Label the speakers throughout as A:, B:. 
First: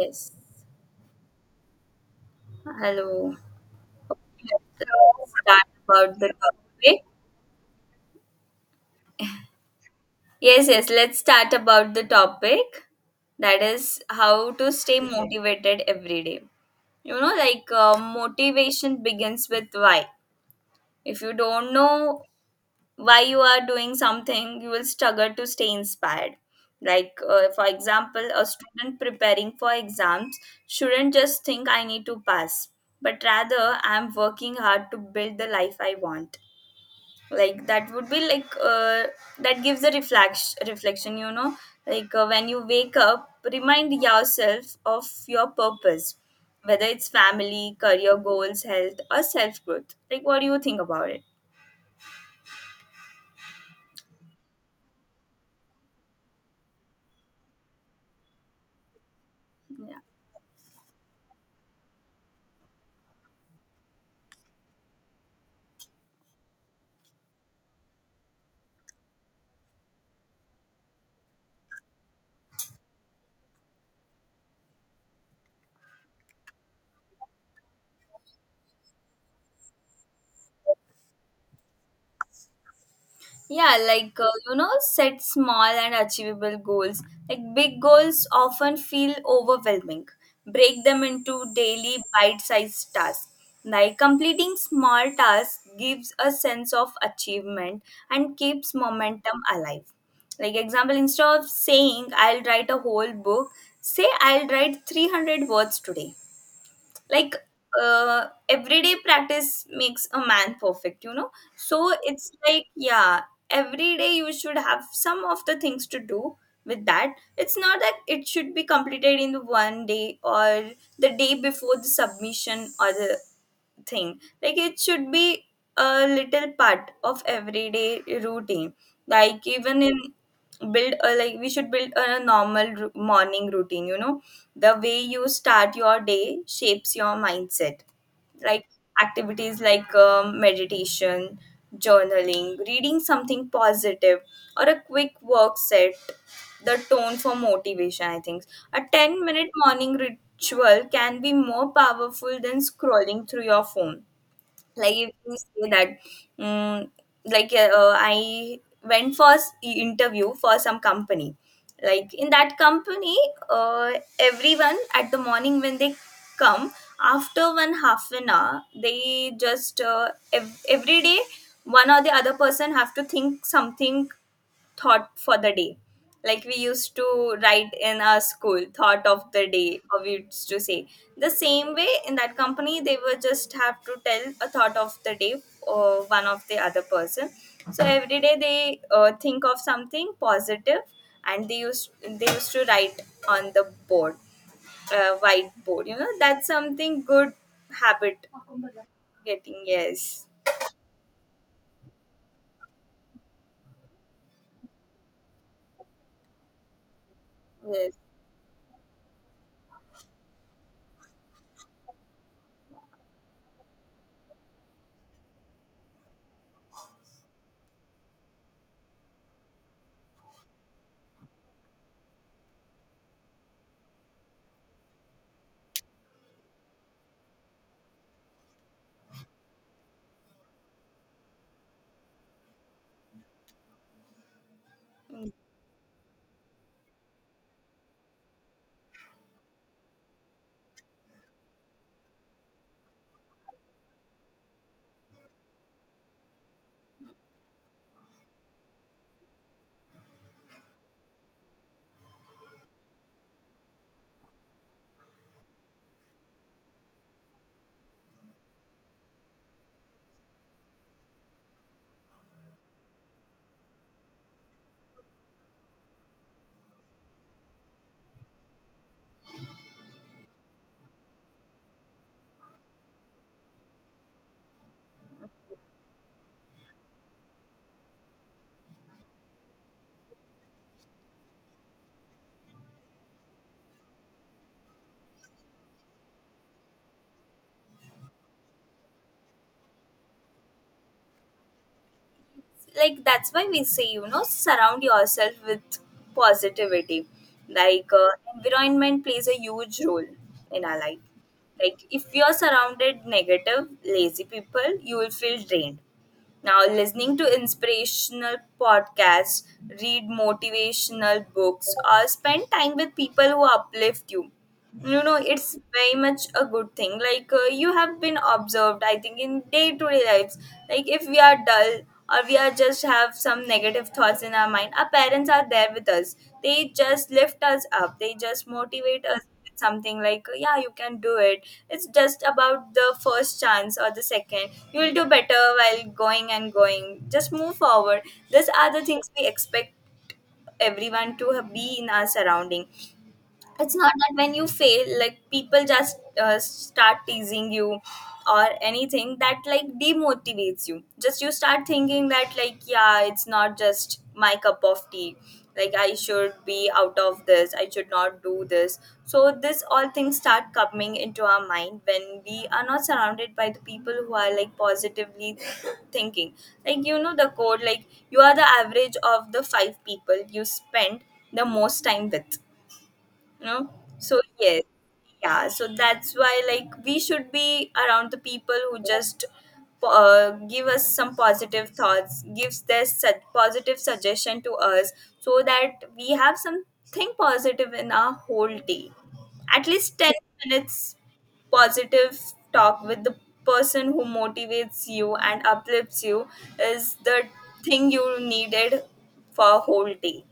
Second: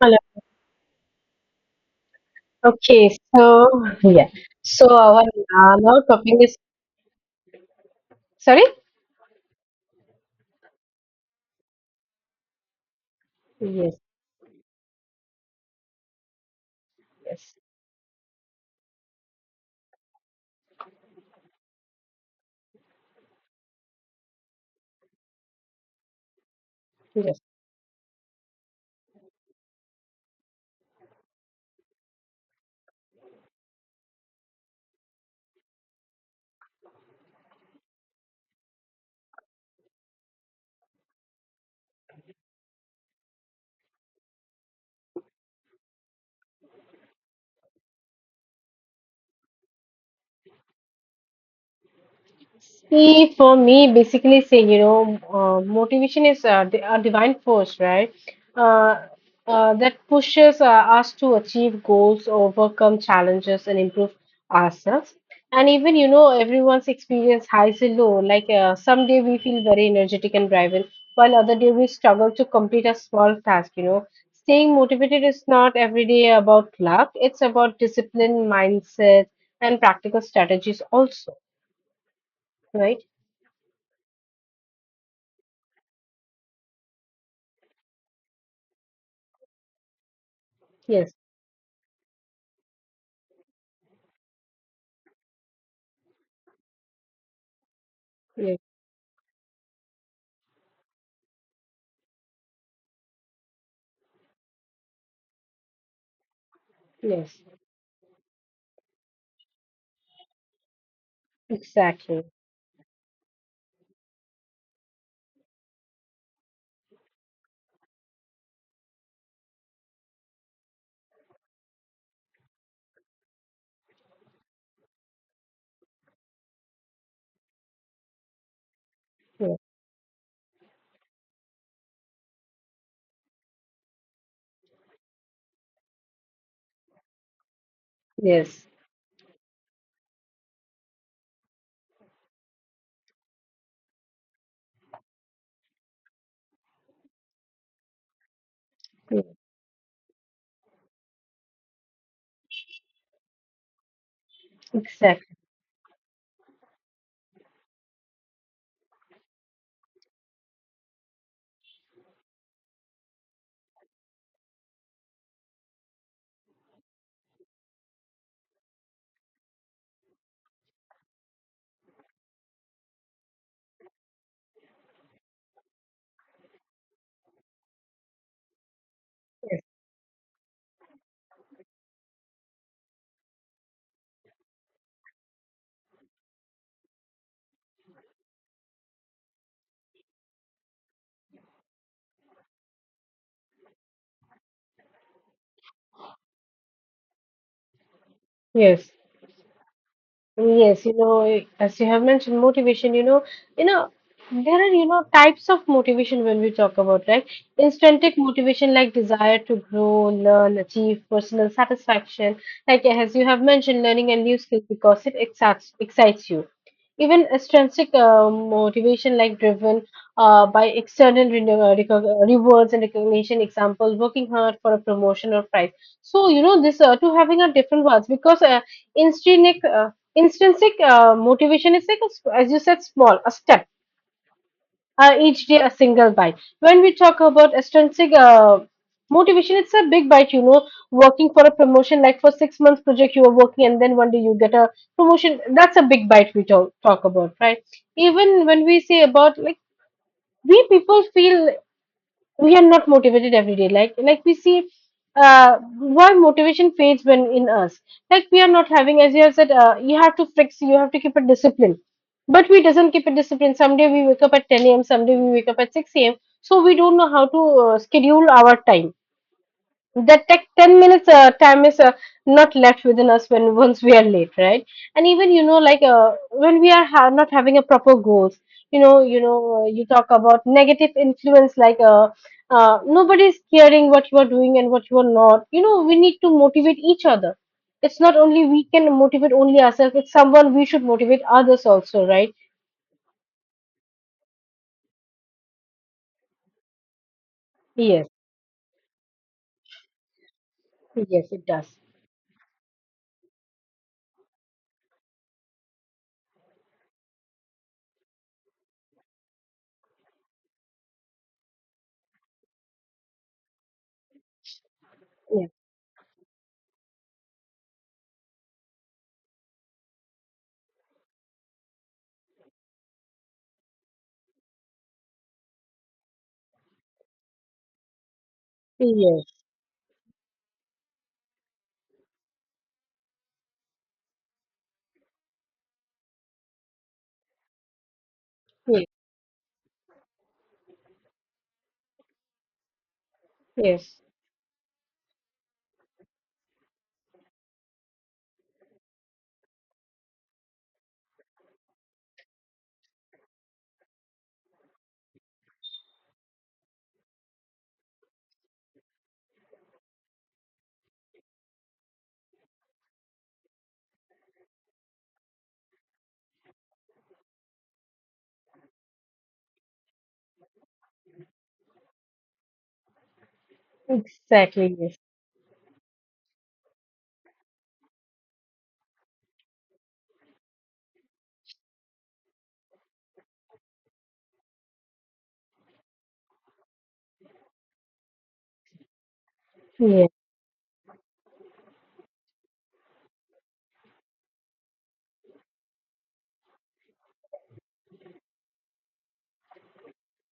A: Hello. Okay,
B: Hello.
A: so yeah.
B: Okay, let's
A: So our
B: start
A: now
B: about the
A: topic is
B: topic.
A: sorry?
B: Yes, yes. Let's start about the topic. That
A: Yes,
B: is how to stay motivated every day. You know,
A: yes.
B: motivation begins with why. If you don't know while you are doing something, you will struggle to stay inspired. For example, a student preparing for exams shouldn't just think, I need to pass, but rather, I'm working hard to build the life I want. Like that would be like That gives a reflex reflection, you know. When you wake up, remind yourself of your purpose, whether it's family, career goals, health, or self growth. Like, what do you think about it?
A: See, for me, basically, say, you know, motivation is a, a divine force, right? Uh, that
B: Yeah.
A: pushes us to achieve goals, overcome challenges, and improve ourselves. And even, you know, everyone's experience highs and low. Like some day we feel very energetic and driven, while other day we struggle to complete a small task, you know. Staying motivated is not every day about luck. It's about discipline, mindset, and practical strategies also, right?
B: Yeah, you know, set small and achievable goals. Like, big goals often feel overwhelming. Break them
A: Yes.
B: into daily bite-sized tasks. Like, completing small tasks gives a sense of achievement and
A: Yes.
B: keeps momentum alive. Like, example, instead of saying, I'll write a whole book, say, I'll write 300 words today. like
A: Yes.
B: Everyday practice makes a man perfect, you know. So
A: Exactly.
B: it's like, yeah, every day you should have some of the things to do. With that, it's not that it should be completed in the one day, or the day before the submission, or the thing. Like, it should be a little part of everyday routine. Like,
A: Yes.
B: even in build a, like, we should build a normal morning routine, you know. The way you start your day shapes your mindset. Like,
A: Yes.
B: activities like meditation, journaling, reading something positive, or a quick work set the tone for motivation, I think. A 10
A: Yes.
B: minute morning ritual can be more powerful than scrolling through your phone. Like, if
A: Exactly.
B: you say that, mm I went for interview for some company. Like, in that company, uh, everyone at the morning when they come, after one half an hour, they just every day, one or the other person have to think something, thought for the day. Like we used to write in our school, thought of the day, or we used to say. The same way in that company, they would just have to tell a thought of the day, or one of the other person. So every day they think of something positive, and they used to write on the board, whiteboard. You know, that's something good habit
A: Yes.
B: getting. Yes,
A: Yes, you know, eh, as you have mentioned, motivation, you know, there are, you know, types of motivation when we talk about, right?
B: yes.
A: Instantic motivation like desire to grow, learn, achieve personal satisfaction, like as you have mentioned, learning a new skill because it excites you. Even extrinsic motivation like driven by external rewards and recognition, example, working hard for a promotion or prize. So, you know, this two having a different words because instinctive. Intrinsic motivation is like, a, as you said, small, a step, each day a single bite. When we talk about extrinsic motivation, it's a big bite, you know, working for a promotion, like for 6 months project you are working, and then one day you get a promotion. That's a big bite we talk about, right? Even when we say about like, we people feel we are not motivated every day like we see uh why motivation fades when in us, like we are not having as you have said, you have to fix, you have to keep a discipline, but we doesn't keep a discipline. Someday we wake up at 10 a.m., someday we wake up at 6 a.m., so we don't know how to schedule our time, that like 10 minutes time is not left within us when once we are late, right? And even, you know, like when we are not having a proper goals. You know, you talk about negative influence, like nobody is caring what you are doing and what you are not. You know, we need to motivate each other. It's not only we can motivate only ourselves, it's someone we should motivate others also, right?
B: Like, that's why we say, you know, surround yourself with positivity. like
A: Yes.
B: uh, Environment plays a huge role in our life.
A: Yes, it does.
B: Like, if you're surrounded negative lazy people, you will feel drained. Now, listening to inspirational podcasts, read motivational books, or spend time with people who uplift you. You know,
A: Yes.
B: it's very much a good thing. Like, you have been observed, I think, in day to day lives. Like, if we are dull, or we are just have some negative thoughts in our mind, our parents are there with us. They just lift us up, they just motivate us,
A: Yes,
B: something like, yeah, you can do it. It's just about the first chance or the second, you'll do better. While going and going, just move forward. These are the
A: yes,
B: things we expect everyone to be in our surrounding. It's not
A: yes.
B: that when you fail, like, people just start teasing you, or anything that like demotivates you. Just you start thinking that, like, yeah, it's not just my cup of tea. Like, I should be out of this, I should not do this. So this all things start coming into our mind when we are not surrounded by the people who are like positively thinking. Like, you know the code, like, you are the average of the five people you spend the most time with, you know. So yes,
A: Exactly. Yes.
B: yeah, so that's why, like, we should be around the people who just give us some positive thoughts, gives their positive suggestion to us, so that we have something positive in our whole day. At least
A: Yes.
B: 10 minutes positive talk with the person who motivates you and uplifts you is the thing you needed for a whole day.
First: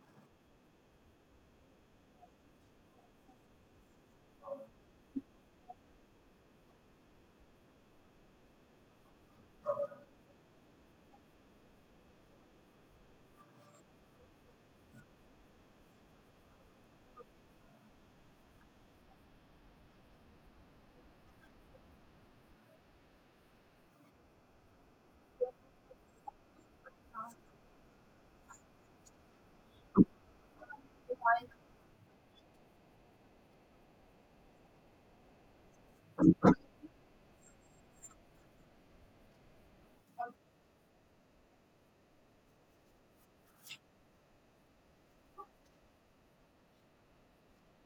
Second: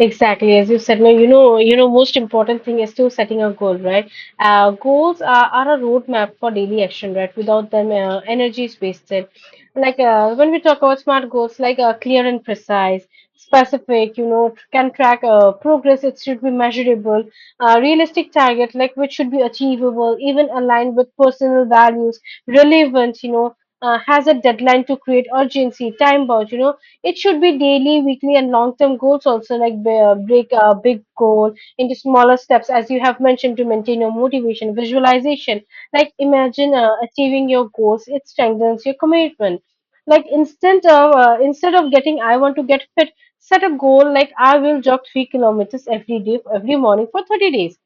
A: Exactly, as you said, no, you know, most important thing is to setting a goal, right? Goals are a roadmap for daily action, right? Without them, energy is wasted. Like when we talk about smart goals, like clear and precise, specific, you know, can track progress. It should be measurable, realistic target, like which should be achievable, even aligned with personal values, relevant, you know, has a deadline to create urgency, time bound, you know, it should be daily, weekly, and long-term goals also, like break a big goal into smaller steps, as you have mentioned, to maintain your motivation, visualization. Like imagine achieving your goals; it strengthens your commitment. Like instead of getting, I want to get fit, set a goal like I will jog 3 kilometers every day, every morning for 30 days.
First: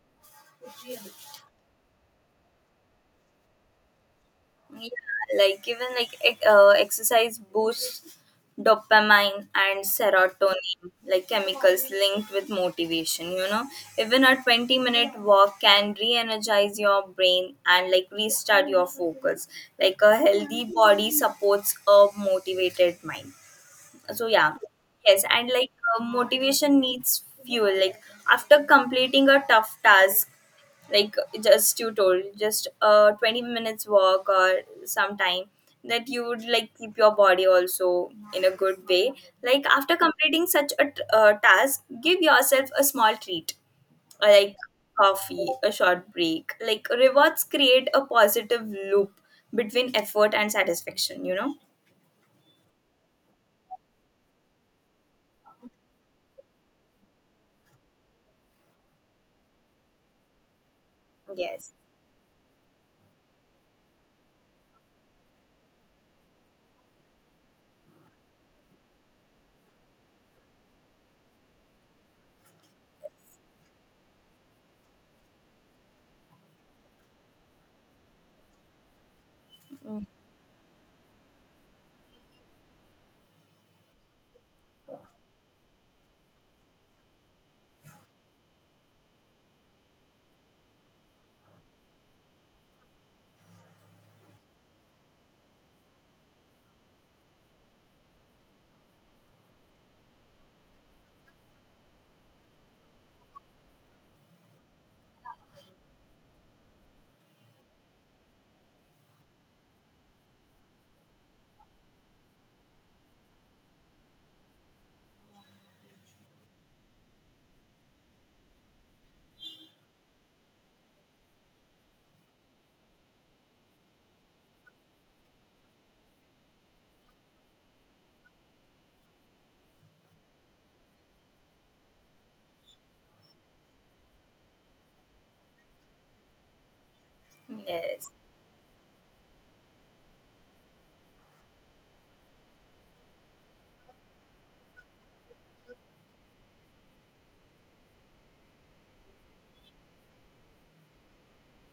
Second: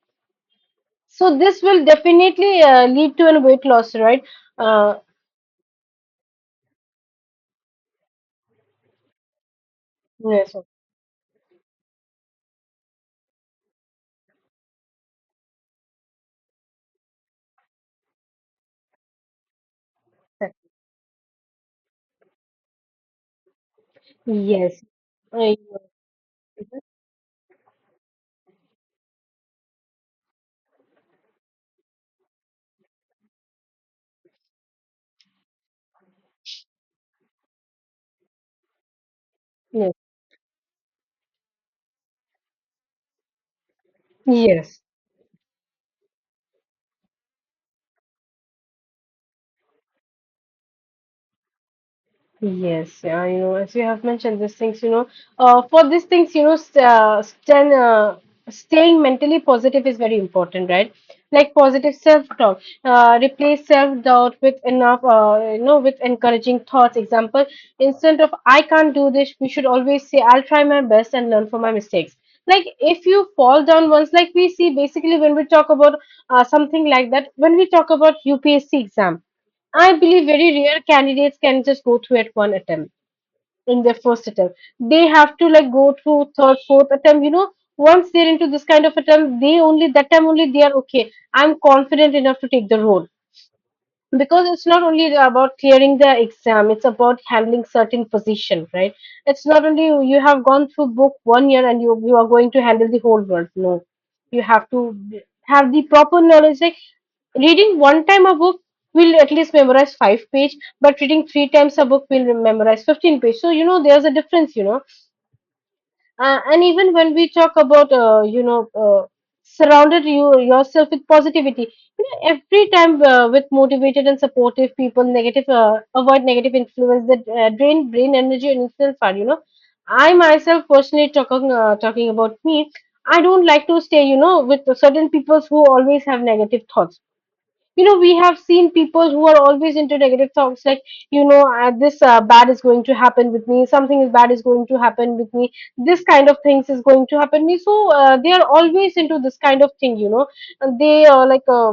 A: So this will definitely lead to a weight loss, right?
B: Yeah,
A: Uh,
B: like, even like exercise boosts dopamine and
A: yes,
B: serotonin, like chemicals linked with motivation. You know, even a 20-minute walk can re energize your brain and, like, restart your focus. Like a healthy body supports a motivated mind. So yeah,
A: yes,
B: yes, and
A: I-
B: like, motivation needs fuel. Like, after completing a tough task, like, just you told, just 20 minutes walk or some time, that you would, like, keep your body also in a good way. Like,
A: yes,
B: after completing such a task, give yourself a small treat, like
A: yes.
B: coffee, a short break. Like, rewards create a positive loop between effort and satisfaction, you know.
A: Yes, yeah, you know, as you have mentioned, these things, you know, for these things, you know, staying mentally positive is very important, right? Like
B: Yes,
A: positive self-talk, replace self-doubt with enough, you know, with encouraging thoughts. Example, instead of I can't do this, we should always say I'll try my best and learn from my mistakes. Like if you fall down once, like we see basically when we talk about something like that, when we talk about UPSC exam. I believe very rare candidates can just go through at one attempt in their first attempt. They have to like go through third, fourth attempt. You know, once they're into this kind of attempt, they only that time only they are okay. I'm confident enough to take the role because it's not only about clearing the exam; it's about handling certain position, right? It's not only you have gone through book one year, and you are going to handle the whole world. No, you have to have the proper knowledge. Like reading one time a book will at least memorize five page, but reading three times a book will memorize 15 page. So, you know, there's a difference, you know. And even when we talk about, you know, surrounded you yourself with positivity. You know, every time, with motivated and supportive people, negative, avoid negative influence that drain brain energy and influence far, you know. I myself personally talking about me, I don't like to stay, you know, with certain people who always have negative thoughts. You know,
B: yes.
A: we have seen people who are always into negative thoughts, like, you know, this, bad is going to happen with me, something is bad is going to happen with me, this kind of things is going to happen me, so they are always into this kind of thing, you know. And they are like,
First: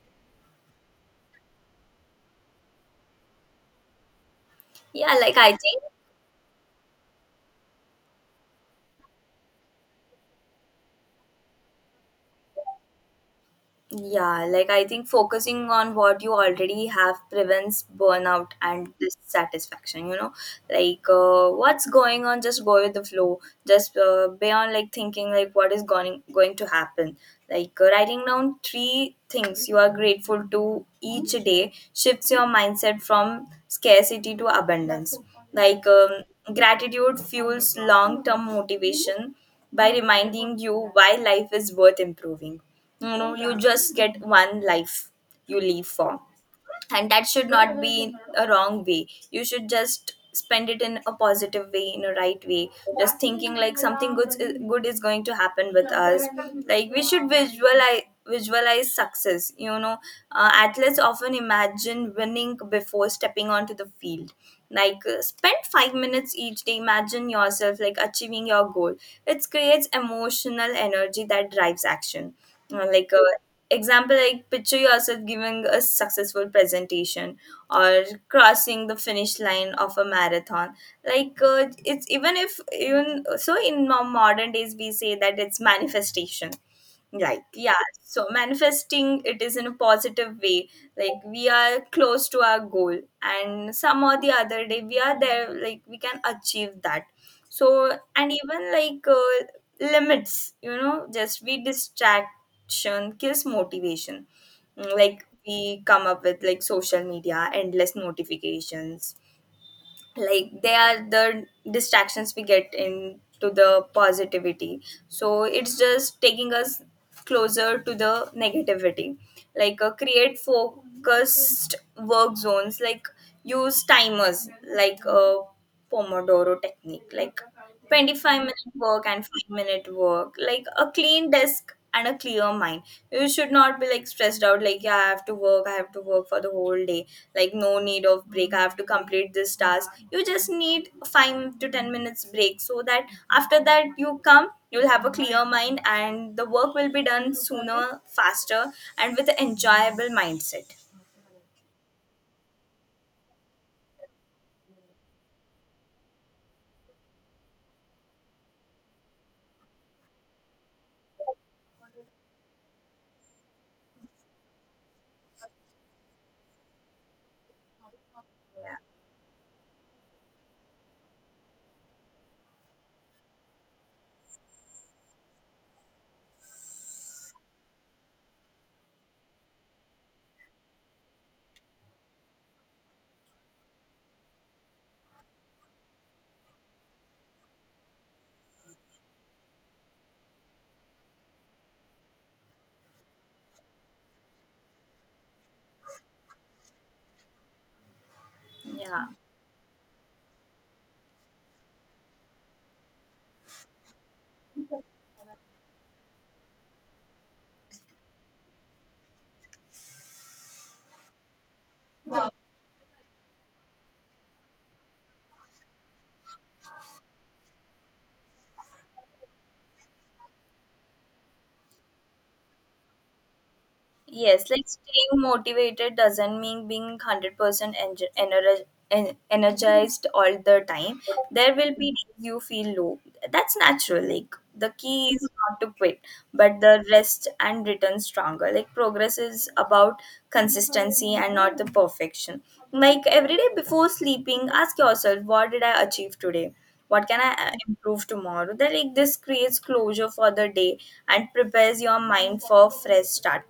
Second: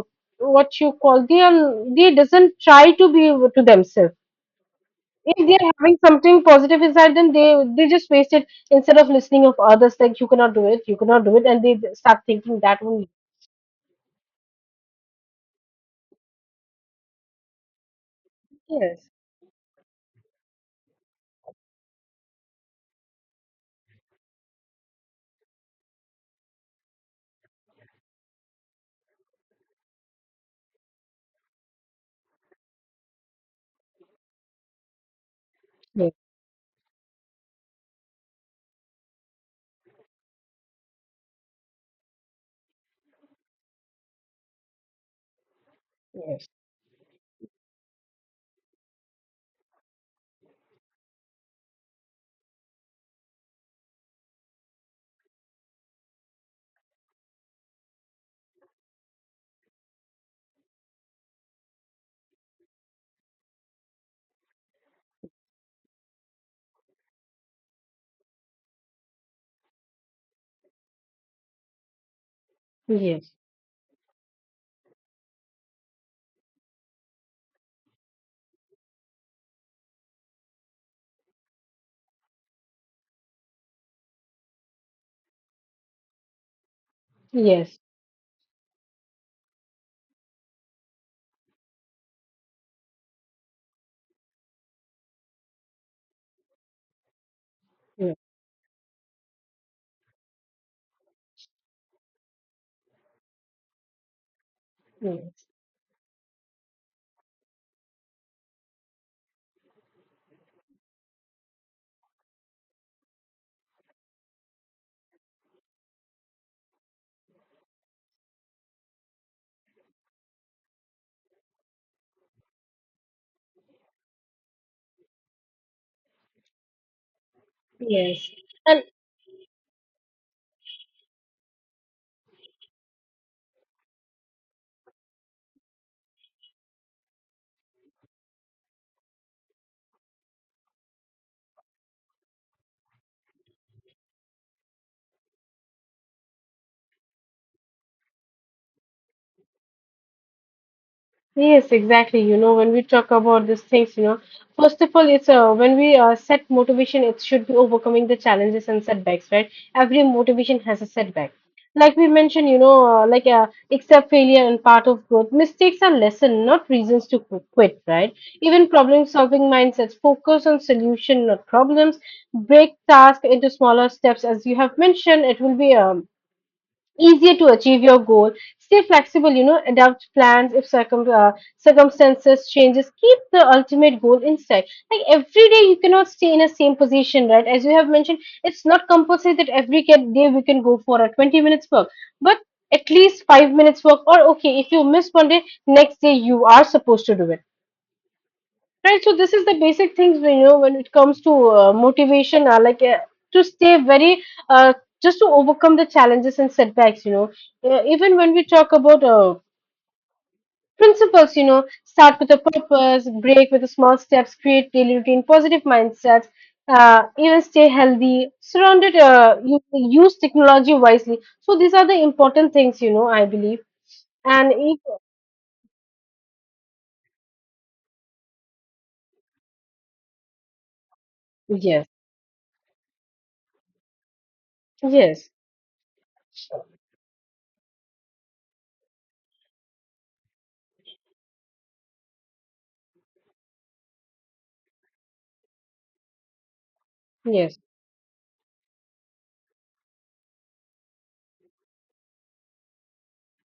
A: what you call, they doesn't try to be to themselves.
B: Yeah,
A: If
B: like I
A: they are
B: think,
A: having something positive inside, then they just waste it, instead of listening of others, like you cannot do it, you cannot do it, and they start thinking that only.
B: yeah, like I think focusing on what you already have prevents burnout and
A: Yes.
B: dissatisfaction, you know? What's going on, just go with the flow. Just Beyond, like, thinking like what is going to happen. Writing down three things you are grateful to each day shifts your mindset from scarcity to abundance. like um,
A: Yes.
B: Gratitude fuels long term motivation by reminding you why life is worth improving. You know, you just get one life you live for, and that should not be a wrong way. You should just spend it in a positive way, in a right way, just thinking like something good is going to happen with us. Like, we should visualize success, you know. Athletes often imagine winning before stepping onto the field. Spend 5 minutes each day imagine yourself like achieving your goal. It creates emotional energy that drives action. Uh, like uh, Example, like, picture yourself giving a successful presentation, or crossing the finish line of a marathon. It's even if even so, in modern days we say that it's manifestation. Right.
A: Yes.
B: Yeah, so manifesting it is in a positive way, like we are close to our goal, and some or the other day we are there, like we can achieve that. So,
A: Yes.
B: and even, limits, you know, just we, distraction kills motivation. Mm, like
A: Yes.
B: we come up with, like, social media, endless notifications. Like, they are the distractions we get into the positivity. So it's just taking us closer to the negativity. Create focused work zones, like, use timers, like a pomodoro technique, like
A: Yes.
B: 25-minute
A: And
B: work and 5-minute work, like a clean desk and a clear mind. You should not be like stressed out, like, yeah, I have to work, I have to work for the whole day. Like, no need of break, I have to complete this task. You just need 5 to 10 minutes break, so that after that you come, you'll have a clear mind and the work will be done sooner, faster, and with an enjoyable mindset.
A: yes, exactly. You know, when we talk about these things, you know, first of all, it's when we set motivation, it should be overcoming the challenges and setbacks, right? Every motivation has a setback. Like we mentioned, you know, like except failure and part of growth, mistakes are lesson, not reasons to quit, right? Even problem solving mindsets, focus on solution, not problems. Break task into smaller steps, as you have mentioned. It will be easier to achieve your goal. Stay flexible, you know, adapt plans if circumstances changes, keep the ultimate goal in sight. Like every day you cannot stay in a same position, right, as you have mentioned. It's not compulsory that every day we can go for a 20 minutes work, but at least 5 minutes work, or okay, if you miss one day, next day you are supposed to do it.
B: Yeah,
A: Right,
B: yeah.
A: so this is the basic things we know when it comes to motivation, like to stay very, uh, just to overcome the challenges and setbacks, you know. Even when we talk about principles, you know, start with a purpose, break with the small steps, create daily routine, positive mindsets, even stay healthy, surrounded, you, use technology wisely. So these are the important things, you know, I believe.
B: Yes,
A: And
B: like,
A: if,
B: staying motivated doesn't mean being 100% enge- ener- ener- energized all the time. There will
A: yes,
B: be days you feel low. That's natural. Like, the key is
A: yes,
B: not to quit, but the rest and return stronger. Like, progress is about consistency and not the perfection. Like, every day before sleeping, ask yourself, what did I achieve today? What can I
A: yes,
B: improve tomorrow? Then, like, this creates closure for the day and prepares your mind for a fresh start.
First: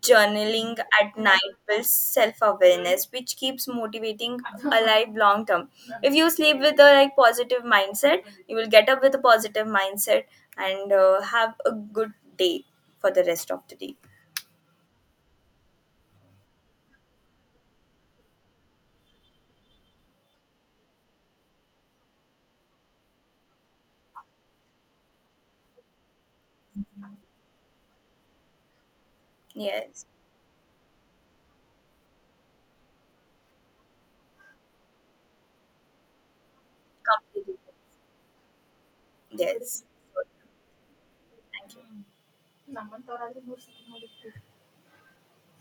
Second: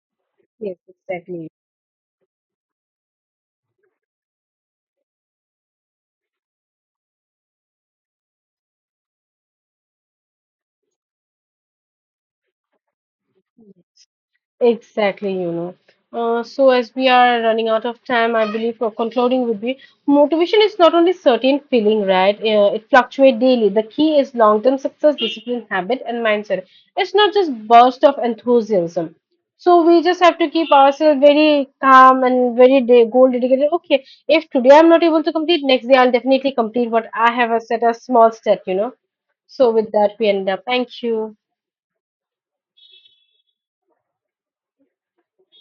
B: Journaling
A: yes,
B: at
A: exactly.
B: night builds self-awareness, which keeps motivating alive long term. If you sleep with a like positive mindset, you will get up with a positive mindset, and have a good day for the rest of the day.
A: Exactly, you know. So, as we are running out of time, I believe for concluding would be motivation is not only certain feeling, right? It fluctuates daily. The key is long term success, discipline, habit, and mindset. It's not just burst of enthusiasm. So we
B: Yes,
A: just have to keep ourselves very calm and very goal dedicated. Okay, if today I'm not able to complete, next day I'll definitely complete what I have
B: completely,
A: set a small step. You know. So
B: yes,
A: with that, we end up. Thank you.
B: thank you.